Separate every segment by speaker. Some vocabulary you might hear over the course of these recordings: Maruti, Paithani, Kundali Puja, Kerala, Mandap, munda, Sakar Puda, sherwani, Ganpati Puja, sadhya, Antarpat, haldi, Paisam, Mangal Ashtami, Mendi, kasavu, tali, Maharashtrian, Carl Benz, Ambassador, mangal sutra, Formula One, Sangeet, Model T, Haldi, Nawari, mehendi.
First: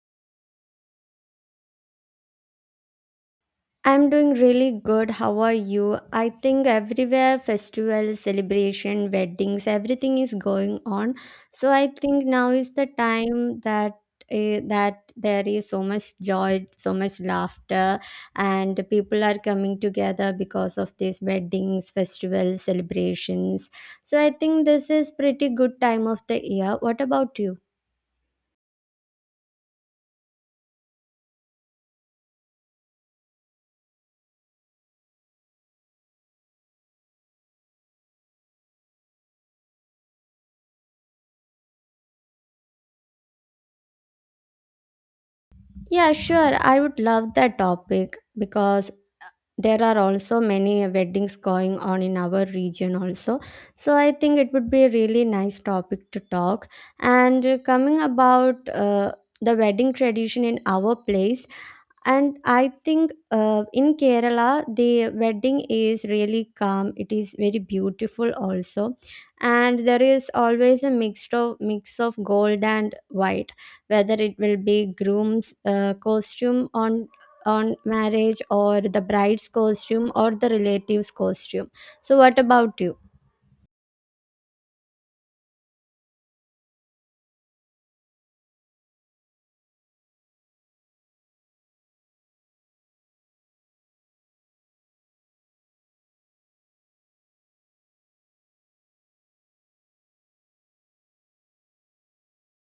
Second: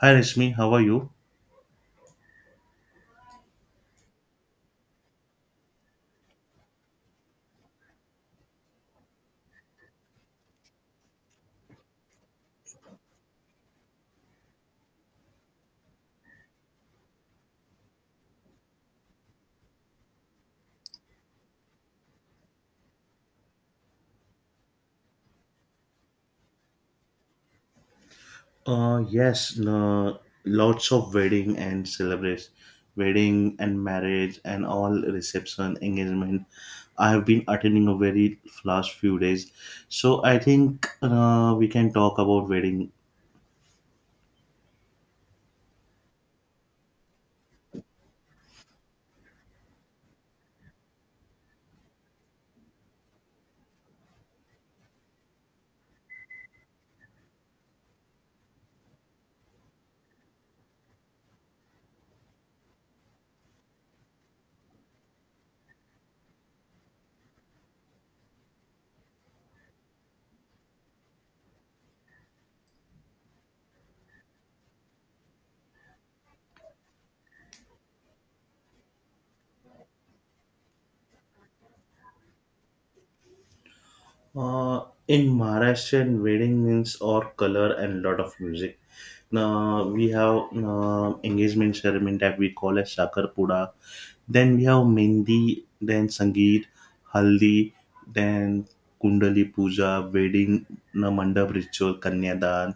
Speaker 1: Hi Rashmi, how are you?
Speaker 2: I'm doing really good. How are you? I think everywhere festival, celebration, weddings, everything is going on. So I think now is the time that that there is so much joy, so much laughter, and people are coming together because of these weddings, festivals, celebrations. So I think this is pretty good time of the year. What about you?
Speaker 1: Yes, no, lots of wedding and celebrate wedding and marriage and all reception engagement. I have been attending a very last few days, so I think we can talk about wedding.
Speaker 2: Yeah, sure. I would love that topic because there are also many weddings going on in our region also, so I think it would be a really nice topic to talk, and coming about, the wedding tradition in our place. And I think, in Kerala, the wedding is really calm. It is very beautiful also. And there is always a mix of gold and white, whether it will be groom's costume on marriage or the bride's costume or the relative's costume. So what about you?
Speaker 1: In Maharashtrian wedding means all color and lot of music. Now we have engagement ceremony that we call as Sakar Puda, then we have Mendi, then Sangeet, Haldi, then Kundali Puja, Wedding na Mandap Ritual, Kanyadan,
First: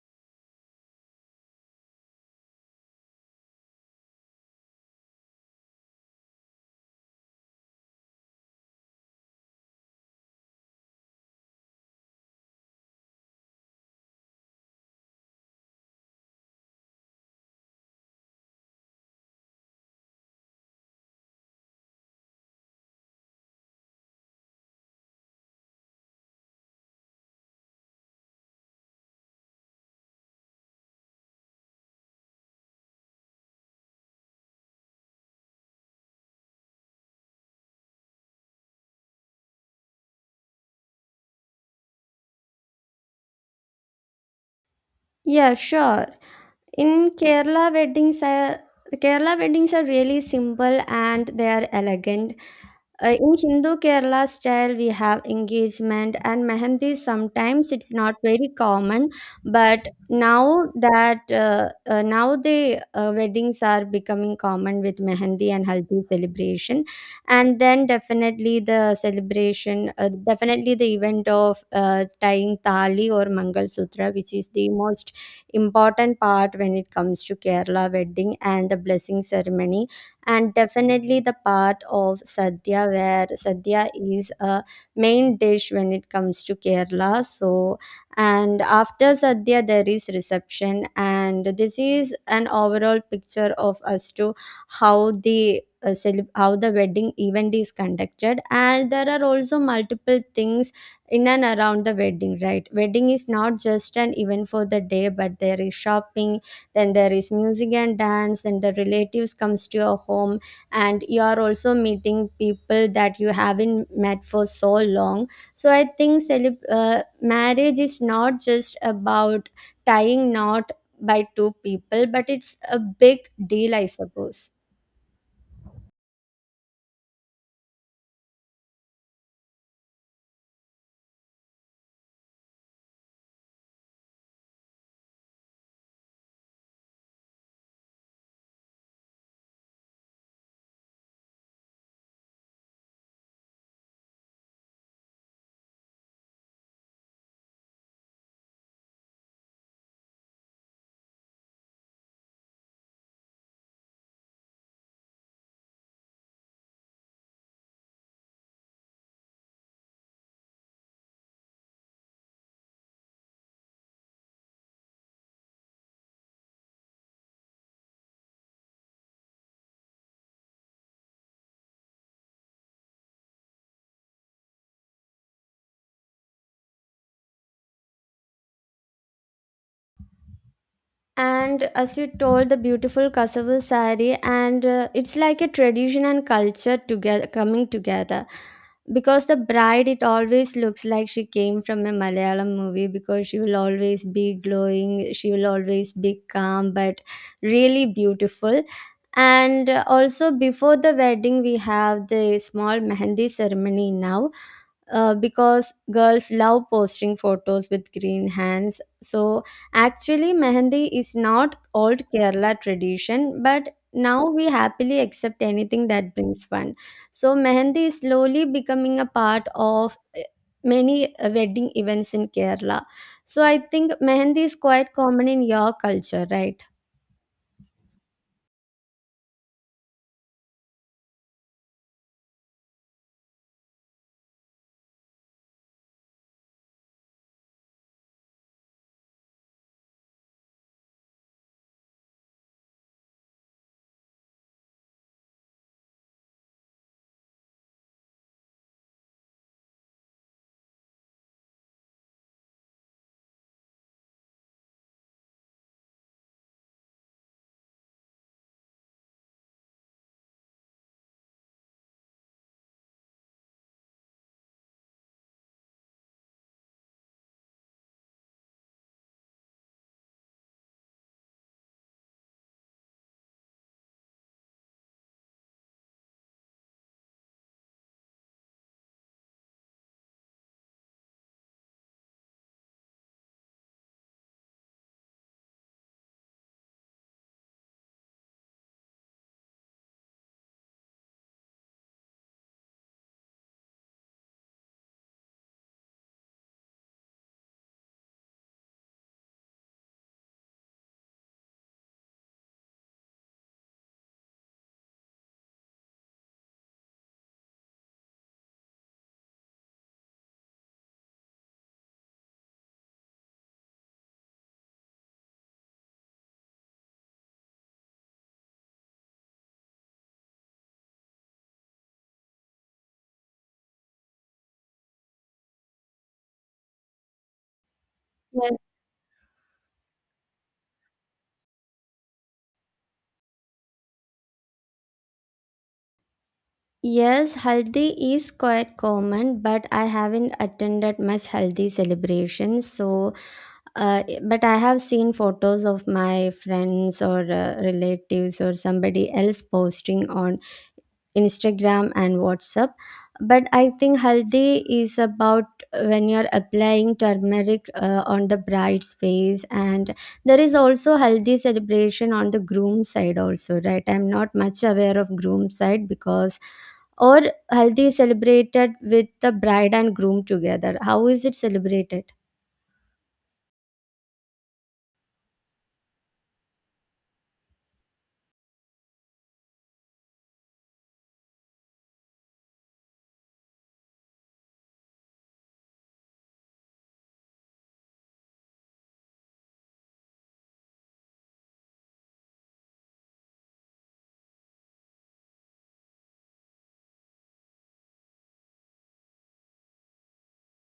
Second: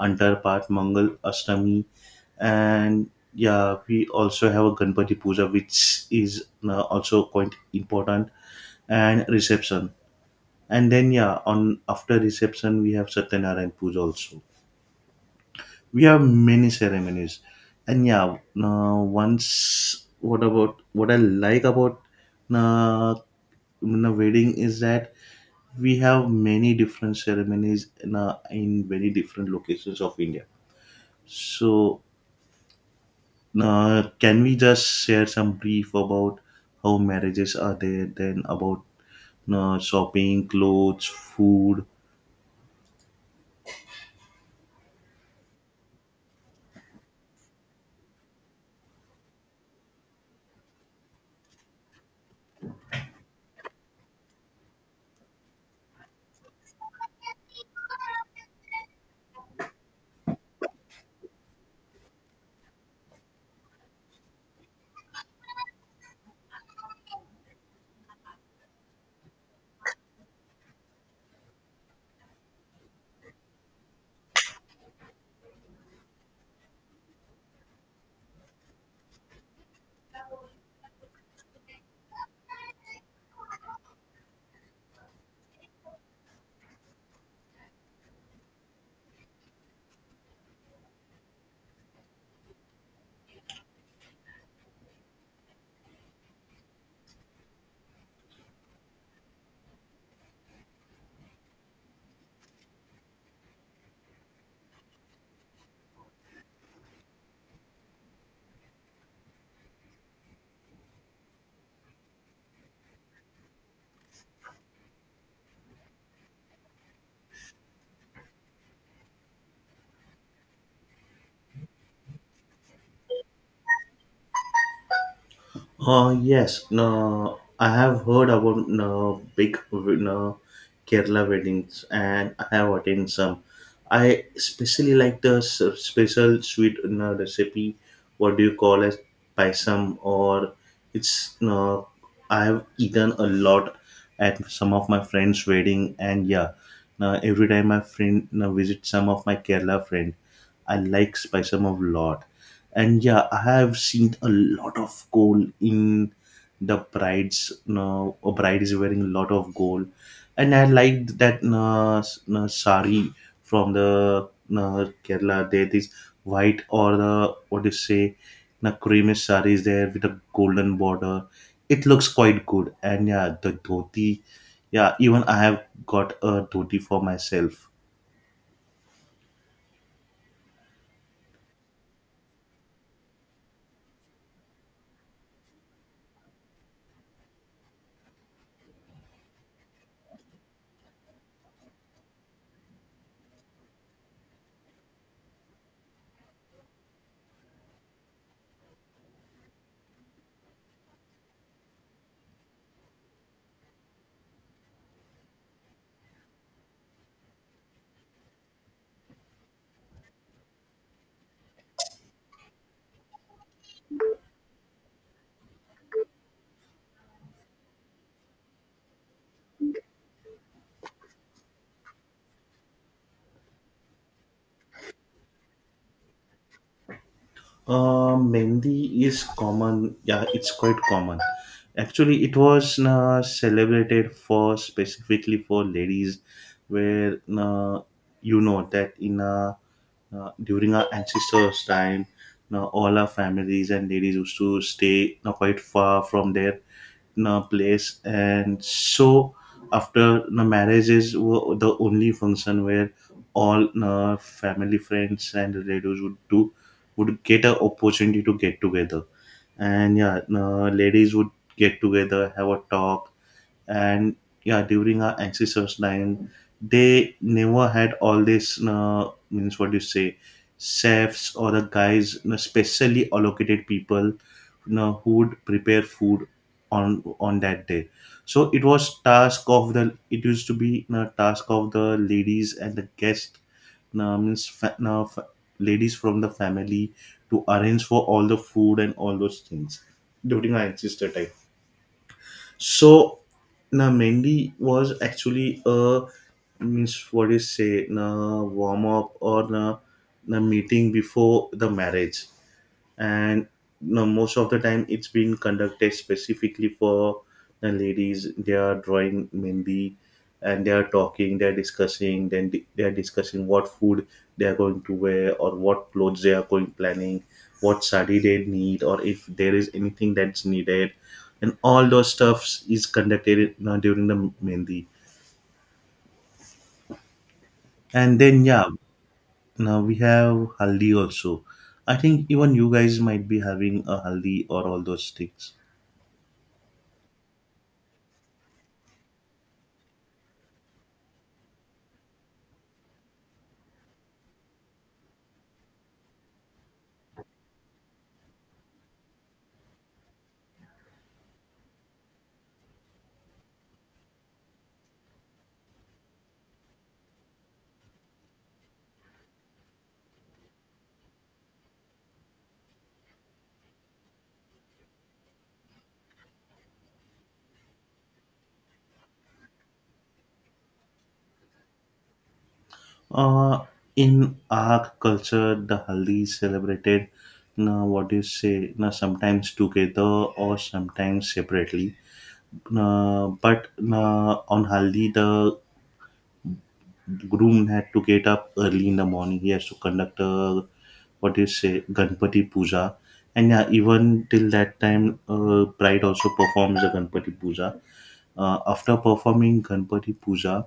Speaker 1: Antarpat, Mangal Ashtami, and yeah, we also have a Ganpati Puja, which is also quite important, and reception. And then yeah, on after reception we have Satyanarayan Puja also, we have many ceremonies, and yeah, now once what about what I like about uh, the wedding is that we have many different ceremonies in very different locations of india, so can we just share some brief about how marriages are there, then about shopping, clothes, food.
Speaker 2: Yeah, sure. In Kerala weddings are really simple and they are elegant. In Hindu Kerala style, we have engagement and mehendi. Sometimes it's not very common, but now that now the weddings are becoming common with mehendi and haldi celebration, and then definitely the celebration, definitely the event of tying tali or mangal sutra, which is the most important part when it comes to Kerala wedding, and the blessing ceremony, and definitely the part of sadhya, where sadhya is a main dish when it comes to Kerala. So, and after sadhya there is reception, and this is an overall picture of as to how the how the wedding event is conducted. And there are also multiple things in and around the wedding, right? Wedding is not just an event for the day, but there is shopping, then there is music and dance, then the relatives comes to your home, and you are also meeting people that you haven't met for so long. So I think marriage is not just about tying knot by two people, but it's a big deal, I suppose.
Speaker 1: Yes, no, I have heard about no big no Kerala weddings, and I have attended some. I especially like the special sweet no, recipe. What do you call it? Paisam, or it's no. I have eaten a lot at some of my friends' wedding, and yeah, now every time my friend no, visit some of my Kerala friends. I like spice of lot. And yeah, I have seen a lot of gold in the bride's. No, a bride is wearing a lot of gold, and I like that no, no, sari from the no, Kerala. There is white or the what do you say, no, creamy sari is there with a golden border. It looks quite good, and yeah, the dhoti. Yeah, even I have got a dhoti for myself.
Speaker 2: And as you told, the beautiful kasavu sari, and it's like a tradition and culture together coming together. Because the bride, it always looks like she came from a Malayalam movie, because she will always be glowing, she will always be calm, but really beautiful. And also, before the wedding, we have the small mehendi ceremony now, because girls love posting photos with green hands. So actually, mehendi is not old Kerala tradition, but now we happily accept anything that brings fun. So mehendi is slowly becoming a part of many wedding events in Kerala. So I think mehendi is quite common in your culture, right?
Speaker 1: Mehndi is common. Yeah, it's quite common. Actually, it was celebrated for specifically for ladies, where you know that in during our ancestors' time, all our families and ladies used to stay quite far from their place, and so after the marriages were the only function where all family friends and relatives would get an opportunity to get together, and yeah, ladies would get together, have a talk, and yeah, during our ancestors time they never had all this means, what do you say, chefs or the guys specially allocated people who would prepare food on that day. So it was task of the, it used to be task of the ladies and the guest, means ladies from the family to arrange for all the food and all those things during our ancestor time. So na Mendy was actually a, means what is say, na warm up, or na meeting before the marriage. And most of the time it's been conducted specifically for the ladies. They are drawing mendi and they are talking, they are discussing, then they are discussing what food they are going to wear or what clothes they are going planning, what sari they need, or if there is anything that's needed, and all those stuffs is conducted now during the mendi. And then
Speaker 2: Yes.
Speaker 1: yeah, now we have haldi also. I think even you guys might be having a haldi or all those things.
Speaker 2: Yes, haldi is quite common, but I haven't attended much haldi celebrations. So but I have seen photos of my friends or relatives or somebody else posting on Instagram and WhatsApp. But I think haldi is about when you're applying turmeric on the bride's face, and there is also haldi celebration on the groom side also, right? I'm not much aware of groom side because, or haldi is celebrated with the bride and groom together. How is it celebrated?
Speaker 1: Uh, in our culture, the haldi is celebrated, na, what do you say, na, sometimes together or sometimes separately. Na, but na, on haldi, the groom had to get up early in the morning. He has to conduct a, what do you say, Ganpati Puja. And yeah, even till that time, bride also performs the Ganpati Puja. After performing Ganpati Puja,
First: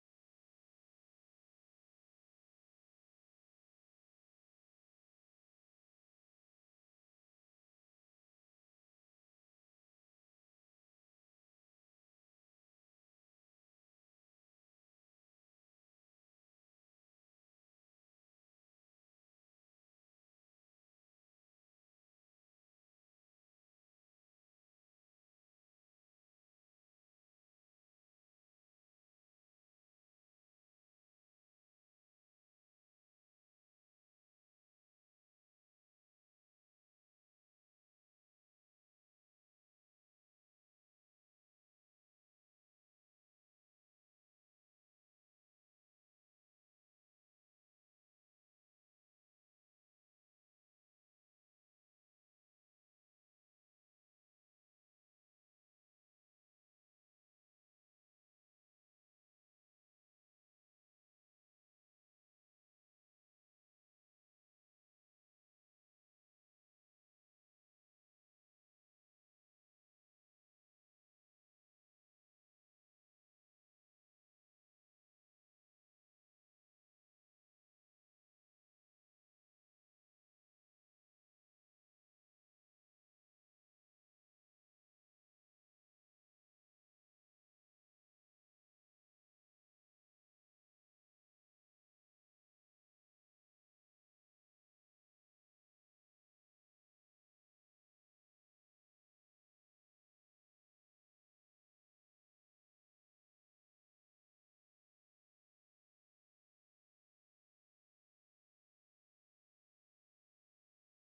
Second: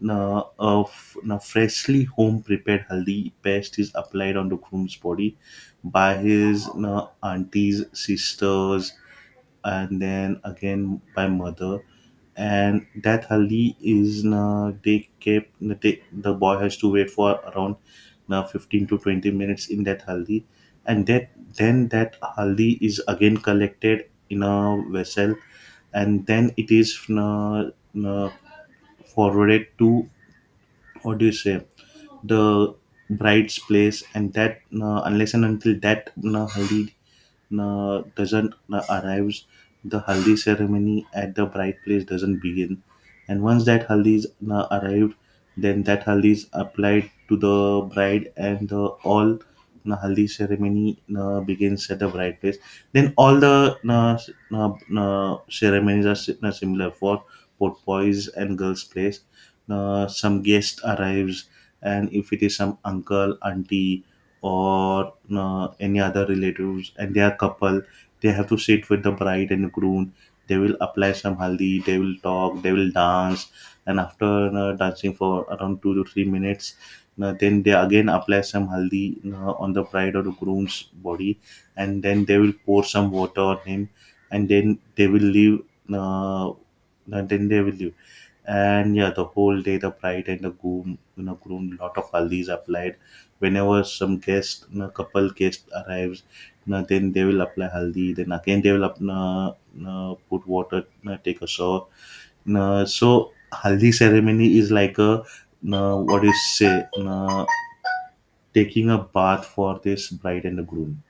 Speaker 1: na, of na freshly home prepared haldi paste is applied on the groom's body by his na, aunties, sisters, and then again by mother. And that haldi is na, they kept na, they, the boy has to wait for around na, 15 to 20 minutes in that haldi, and that then that haldi is again collected in a vessel, and then it is na, na, forwarded to, what do you say, the bride's place, and that unless and until that haldi doesn't arrives, the haldi ceremony at the bride place doesn't begin. And once that haldi is arrived, then that haldi is applied to the bride, and the all haldi ceremony begins at the bride place. Then all the ceremonies are similar for both boys and girls' place. Some guest arrives, and if it is some uncle, auntie, or any other relatives, and they are couple, they have to sit with the bride and groom. They will apply some haldi, they will talk, they will dance, and after dancing for around 2 to 3 minutes, then they again apply some haldi on the bride or the groom's body, and then they will pour some water on him, and then they will leave, uh, and then they will leave. And yeah, the whole day the bride and the groom, groom, lot of haldi's applied whenever some guest, couple guest arrives, then they will apply haldi, then again they will put water, take a shower, so haldi ceremony is like a, what is say, taking a bath for this bride and the groom.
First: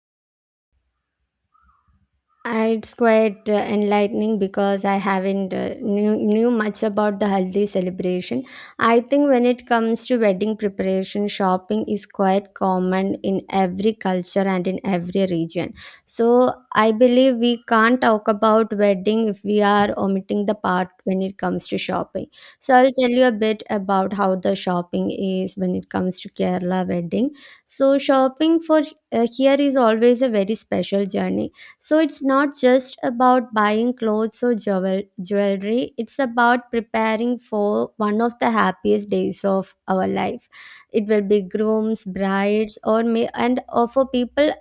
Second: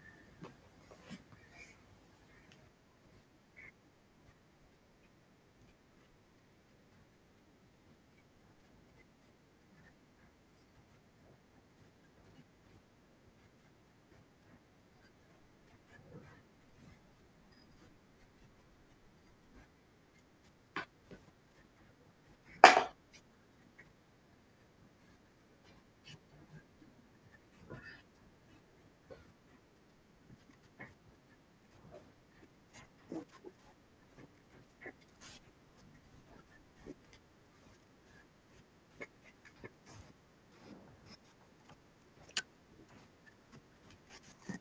Speaker 2: It's quite enlightening because I haven't knew much about the Haldi celebration. I think when it comes to wedding preparation, shopping is quite common in every culture and in every region. So I believe we can't talk about wedding if we are omitting the part when it comes to shopping. So I'll tell you a bit about how the shopping is when it comes to Kerala wedding. So shopping for, here is always a very special journey. So it's not just about buying clothes or jewelry, it's about preparing for one of the happiest days of our life. It will be grooms, brides, or may, and or for people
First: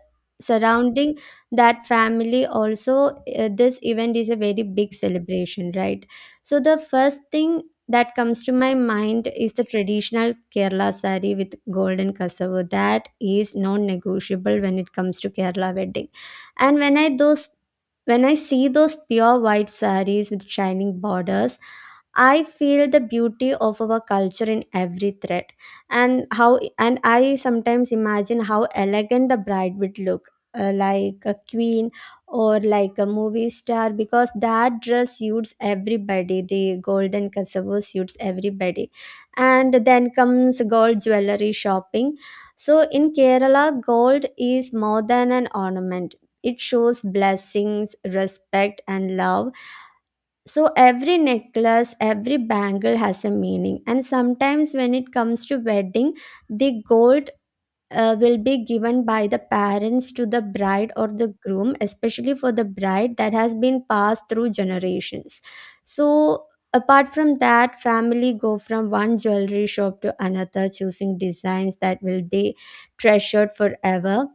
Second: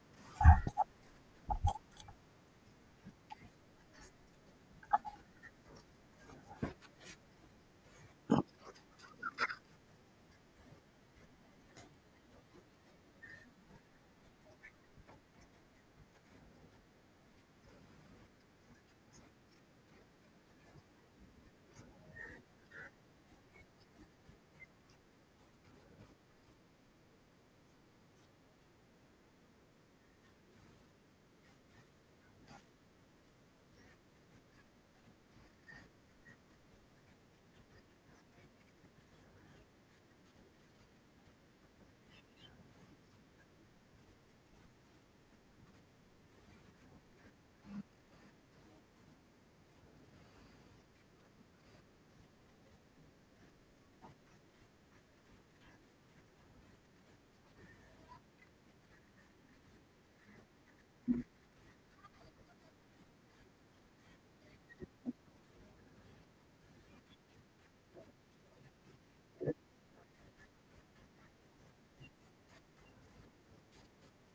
Speaker 2: surrounding that family also. Uh, this event is a very big celebration, right? So the first thing that comes to my mind is the traditional Kerala sari with golden cassava. That is non negotiable when it comes to Kerala wedding. And when I see those pure white sarees with shining borders, I feel the beauty of our culture in every thread. And how and I sometimes imagine how elegant the bride would look, like a queen or like a movie star, because that dress suits everybody, the golden cassava suits everybody. And then comes gold jewelry shopping. So in Kerala, gold is more than an ornament. It shows blessings, respect, and love. So every necklace, every bangle has a meaning. And sometimes when it comes to wedding, the gold will be given by the parents to the bride or the groom, especially for the bride, that has been passed through generations. So apart from that, family go from one jewelry shop to another, choosing designs that will be treasured forever.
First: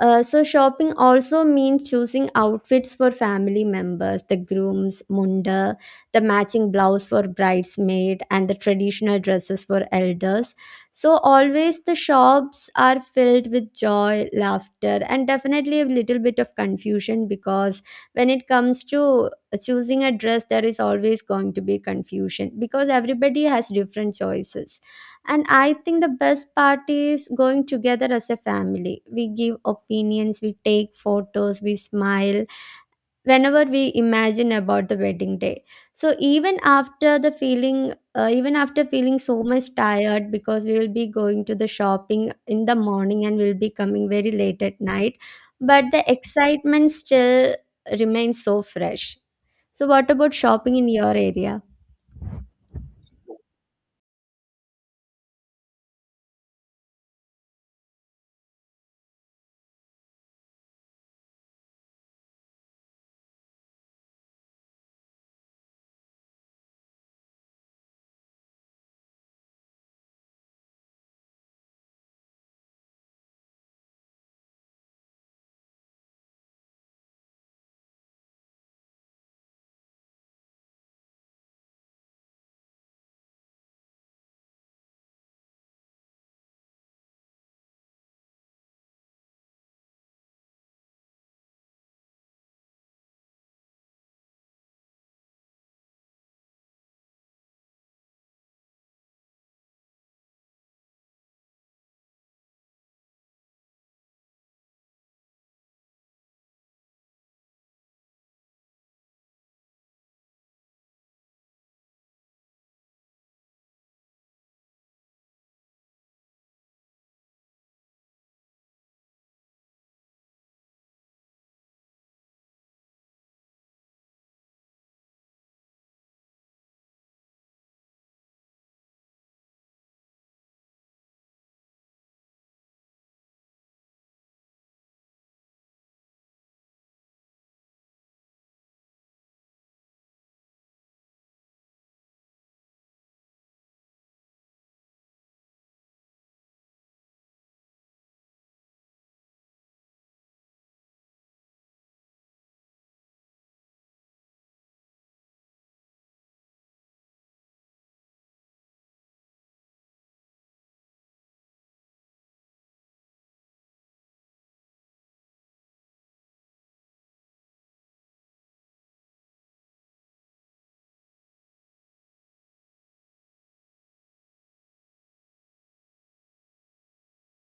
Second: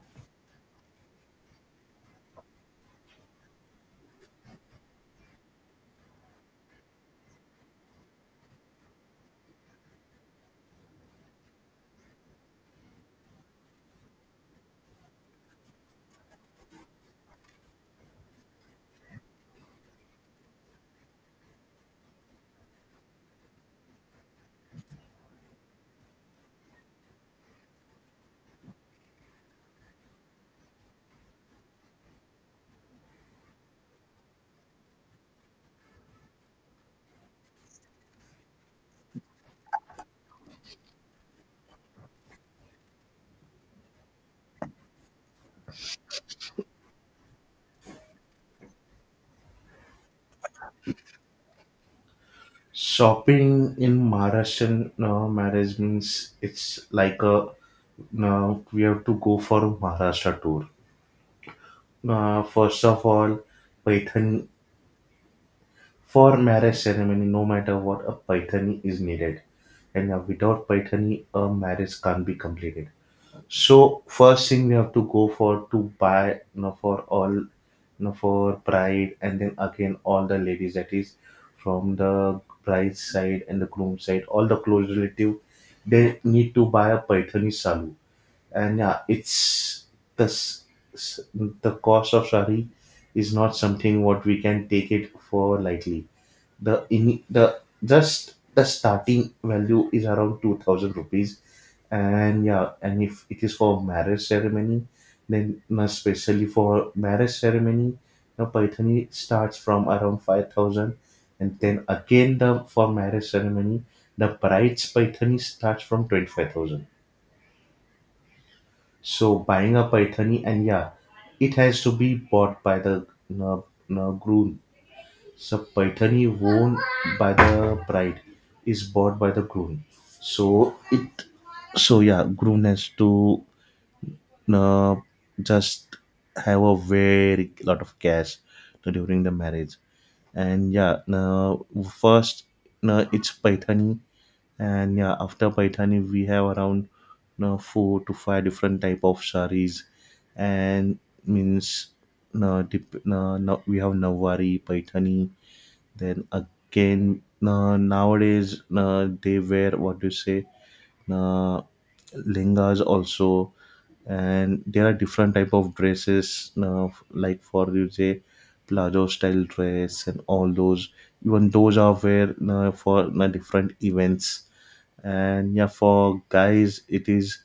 Speaker 2: Uh, so shopping also means choosing outfits for family members, the groom's munda, the matching blouse for bridesmaid, and the traditional dresses for elders. So always the shops are filled with joy, laughter, and definitely a little bit of confusion, because when it comes to choosing a dress, there is always going to be confusion because everybody has different choices. And I think the best part is going together as a family. We give opinions, we take photos, we smile whenever we imagine about the wedding day. So even after feeling so much tired, because we will be going to the shopping in the morning and we'll be coming very late at night, but the excitement still remains so fresh. So what about shopping in your area?
Speaker 1: Shopping in Maharashtrian marriage means it's like a, now we have to go for a Maharashtra tour. First of all, Python. For marriage ceremony, no matter what, a Pythony is needed, and without Pythony, a marriage can't be completed. So first thing we have to go for to buy, for all, for bride, and then again all the ladies, that is from the bride's side and the groom side, all the close relative, they need to buy a Pythony salu. And yeah, it's the s- s- the cost of sari is not something what we can take it for lightly. The in the just the starting value is around 2,000 rupees, and yeah, and if it is for marriage ceremony, then now especially for marriage ceremony, now Paithani starts from around 5,000, and then again the for marriage ceremony, the bride's Paithani starts from 25,000. So buying a paithani, and yeah, it has to be bought by the uh, groom. So paithani worn by the bride is bought by the groom. So it, so yeah, groom has to uh, just have a very lot of cash during the marriage. And yeah, first it's paithani, and yeah, after paithani we have around, 4 to 5 different type of saris, and means, no, dip, no, no, we have Nawari, Paithani. Then again, no, nowadays no, they wear what do you say? uh, Lengas also, and there are different type of dresses like for you say plazo style dress and all those, even those are where for different events. And yeah, for guys it is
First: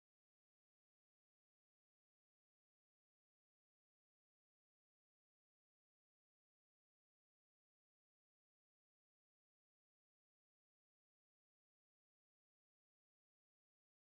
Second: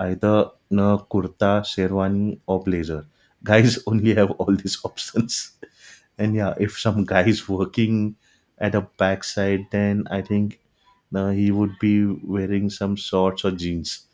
Speaker 1: either kurta, sherwani, or blazer. Guys only have all these options and yeah, if some guy is working at a backside, then I think he would be wearing some shorts or jeans.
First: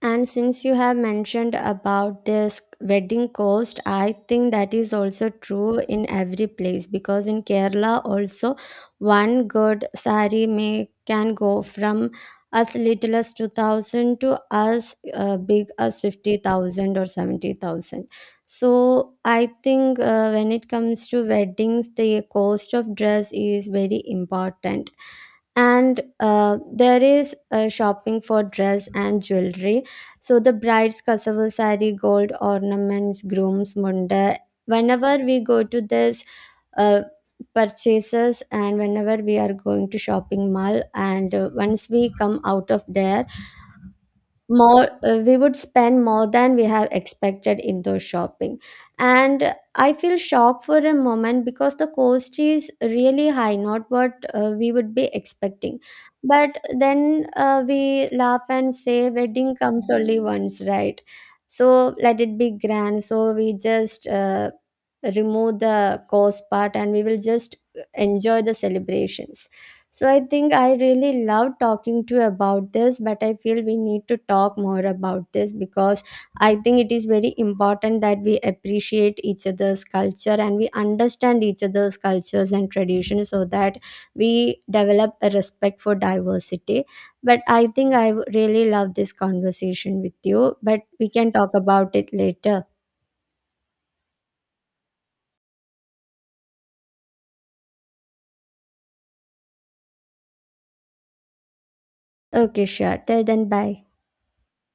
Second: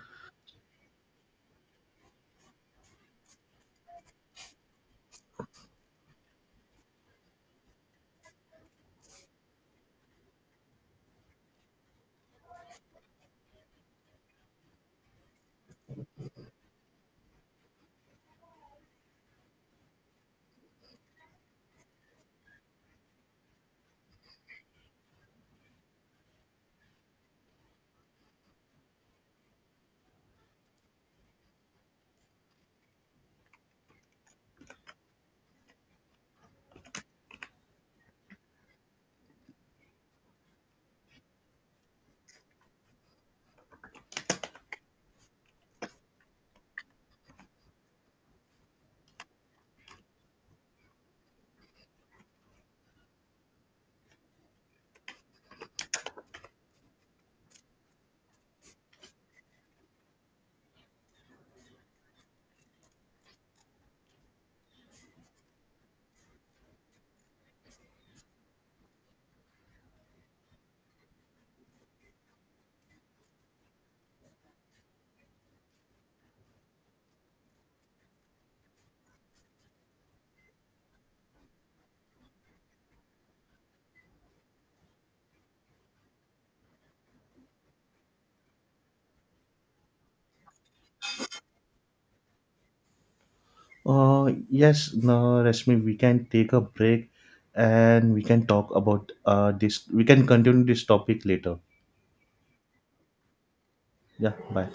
Speaker 2: And since you have mentioned about this wedding cost, I think that is also true in every place, because in Kerala also one good sari may can go from as little as 2000 to as big as 50,000 or 70,000. So I think, when it comes to weddings, the cost of dress is very important. And there is, shopping for dress and jewelry, so the bride's kasavu sari, gold ornaments, groom's munda, whenever we go to this uh, purchases, and whenever we are going to shopping mall, and once we come out of there, more we would spend more than we have expected in those shopping. And I feel shocked for a moment because the cost is really high, not what we would be expecting. But then, we laugh and say wedding comes only once, right? So let it be grand. So we just remove the cost part, and we will just enjoy the celebrations. So I think I really love talking to you about this, but I feel we need to talk more about this because I think it is very important that we appreciate each other's culture and we understand each other's cultures and traditions, so that we develop a respect for diversity. But I think I really love this conversation with you, but we can talk about it later.
Speaker 1: Yes, no, Rashmi, we can take a break and we can talk about this. We can continue this topic later.
Speaker 2: Okay, sure. Till then, bye.
Speaker 1: Yeah, bye.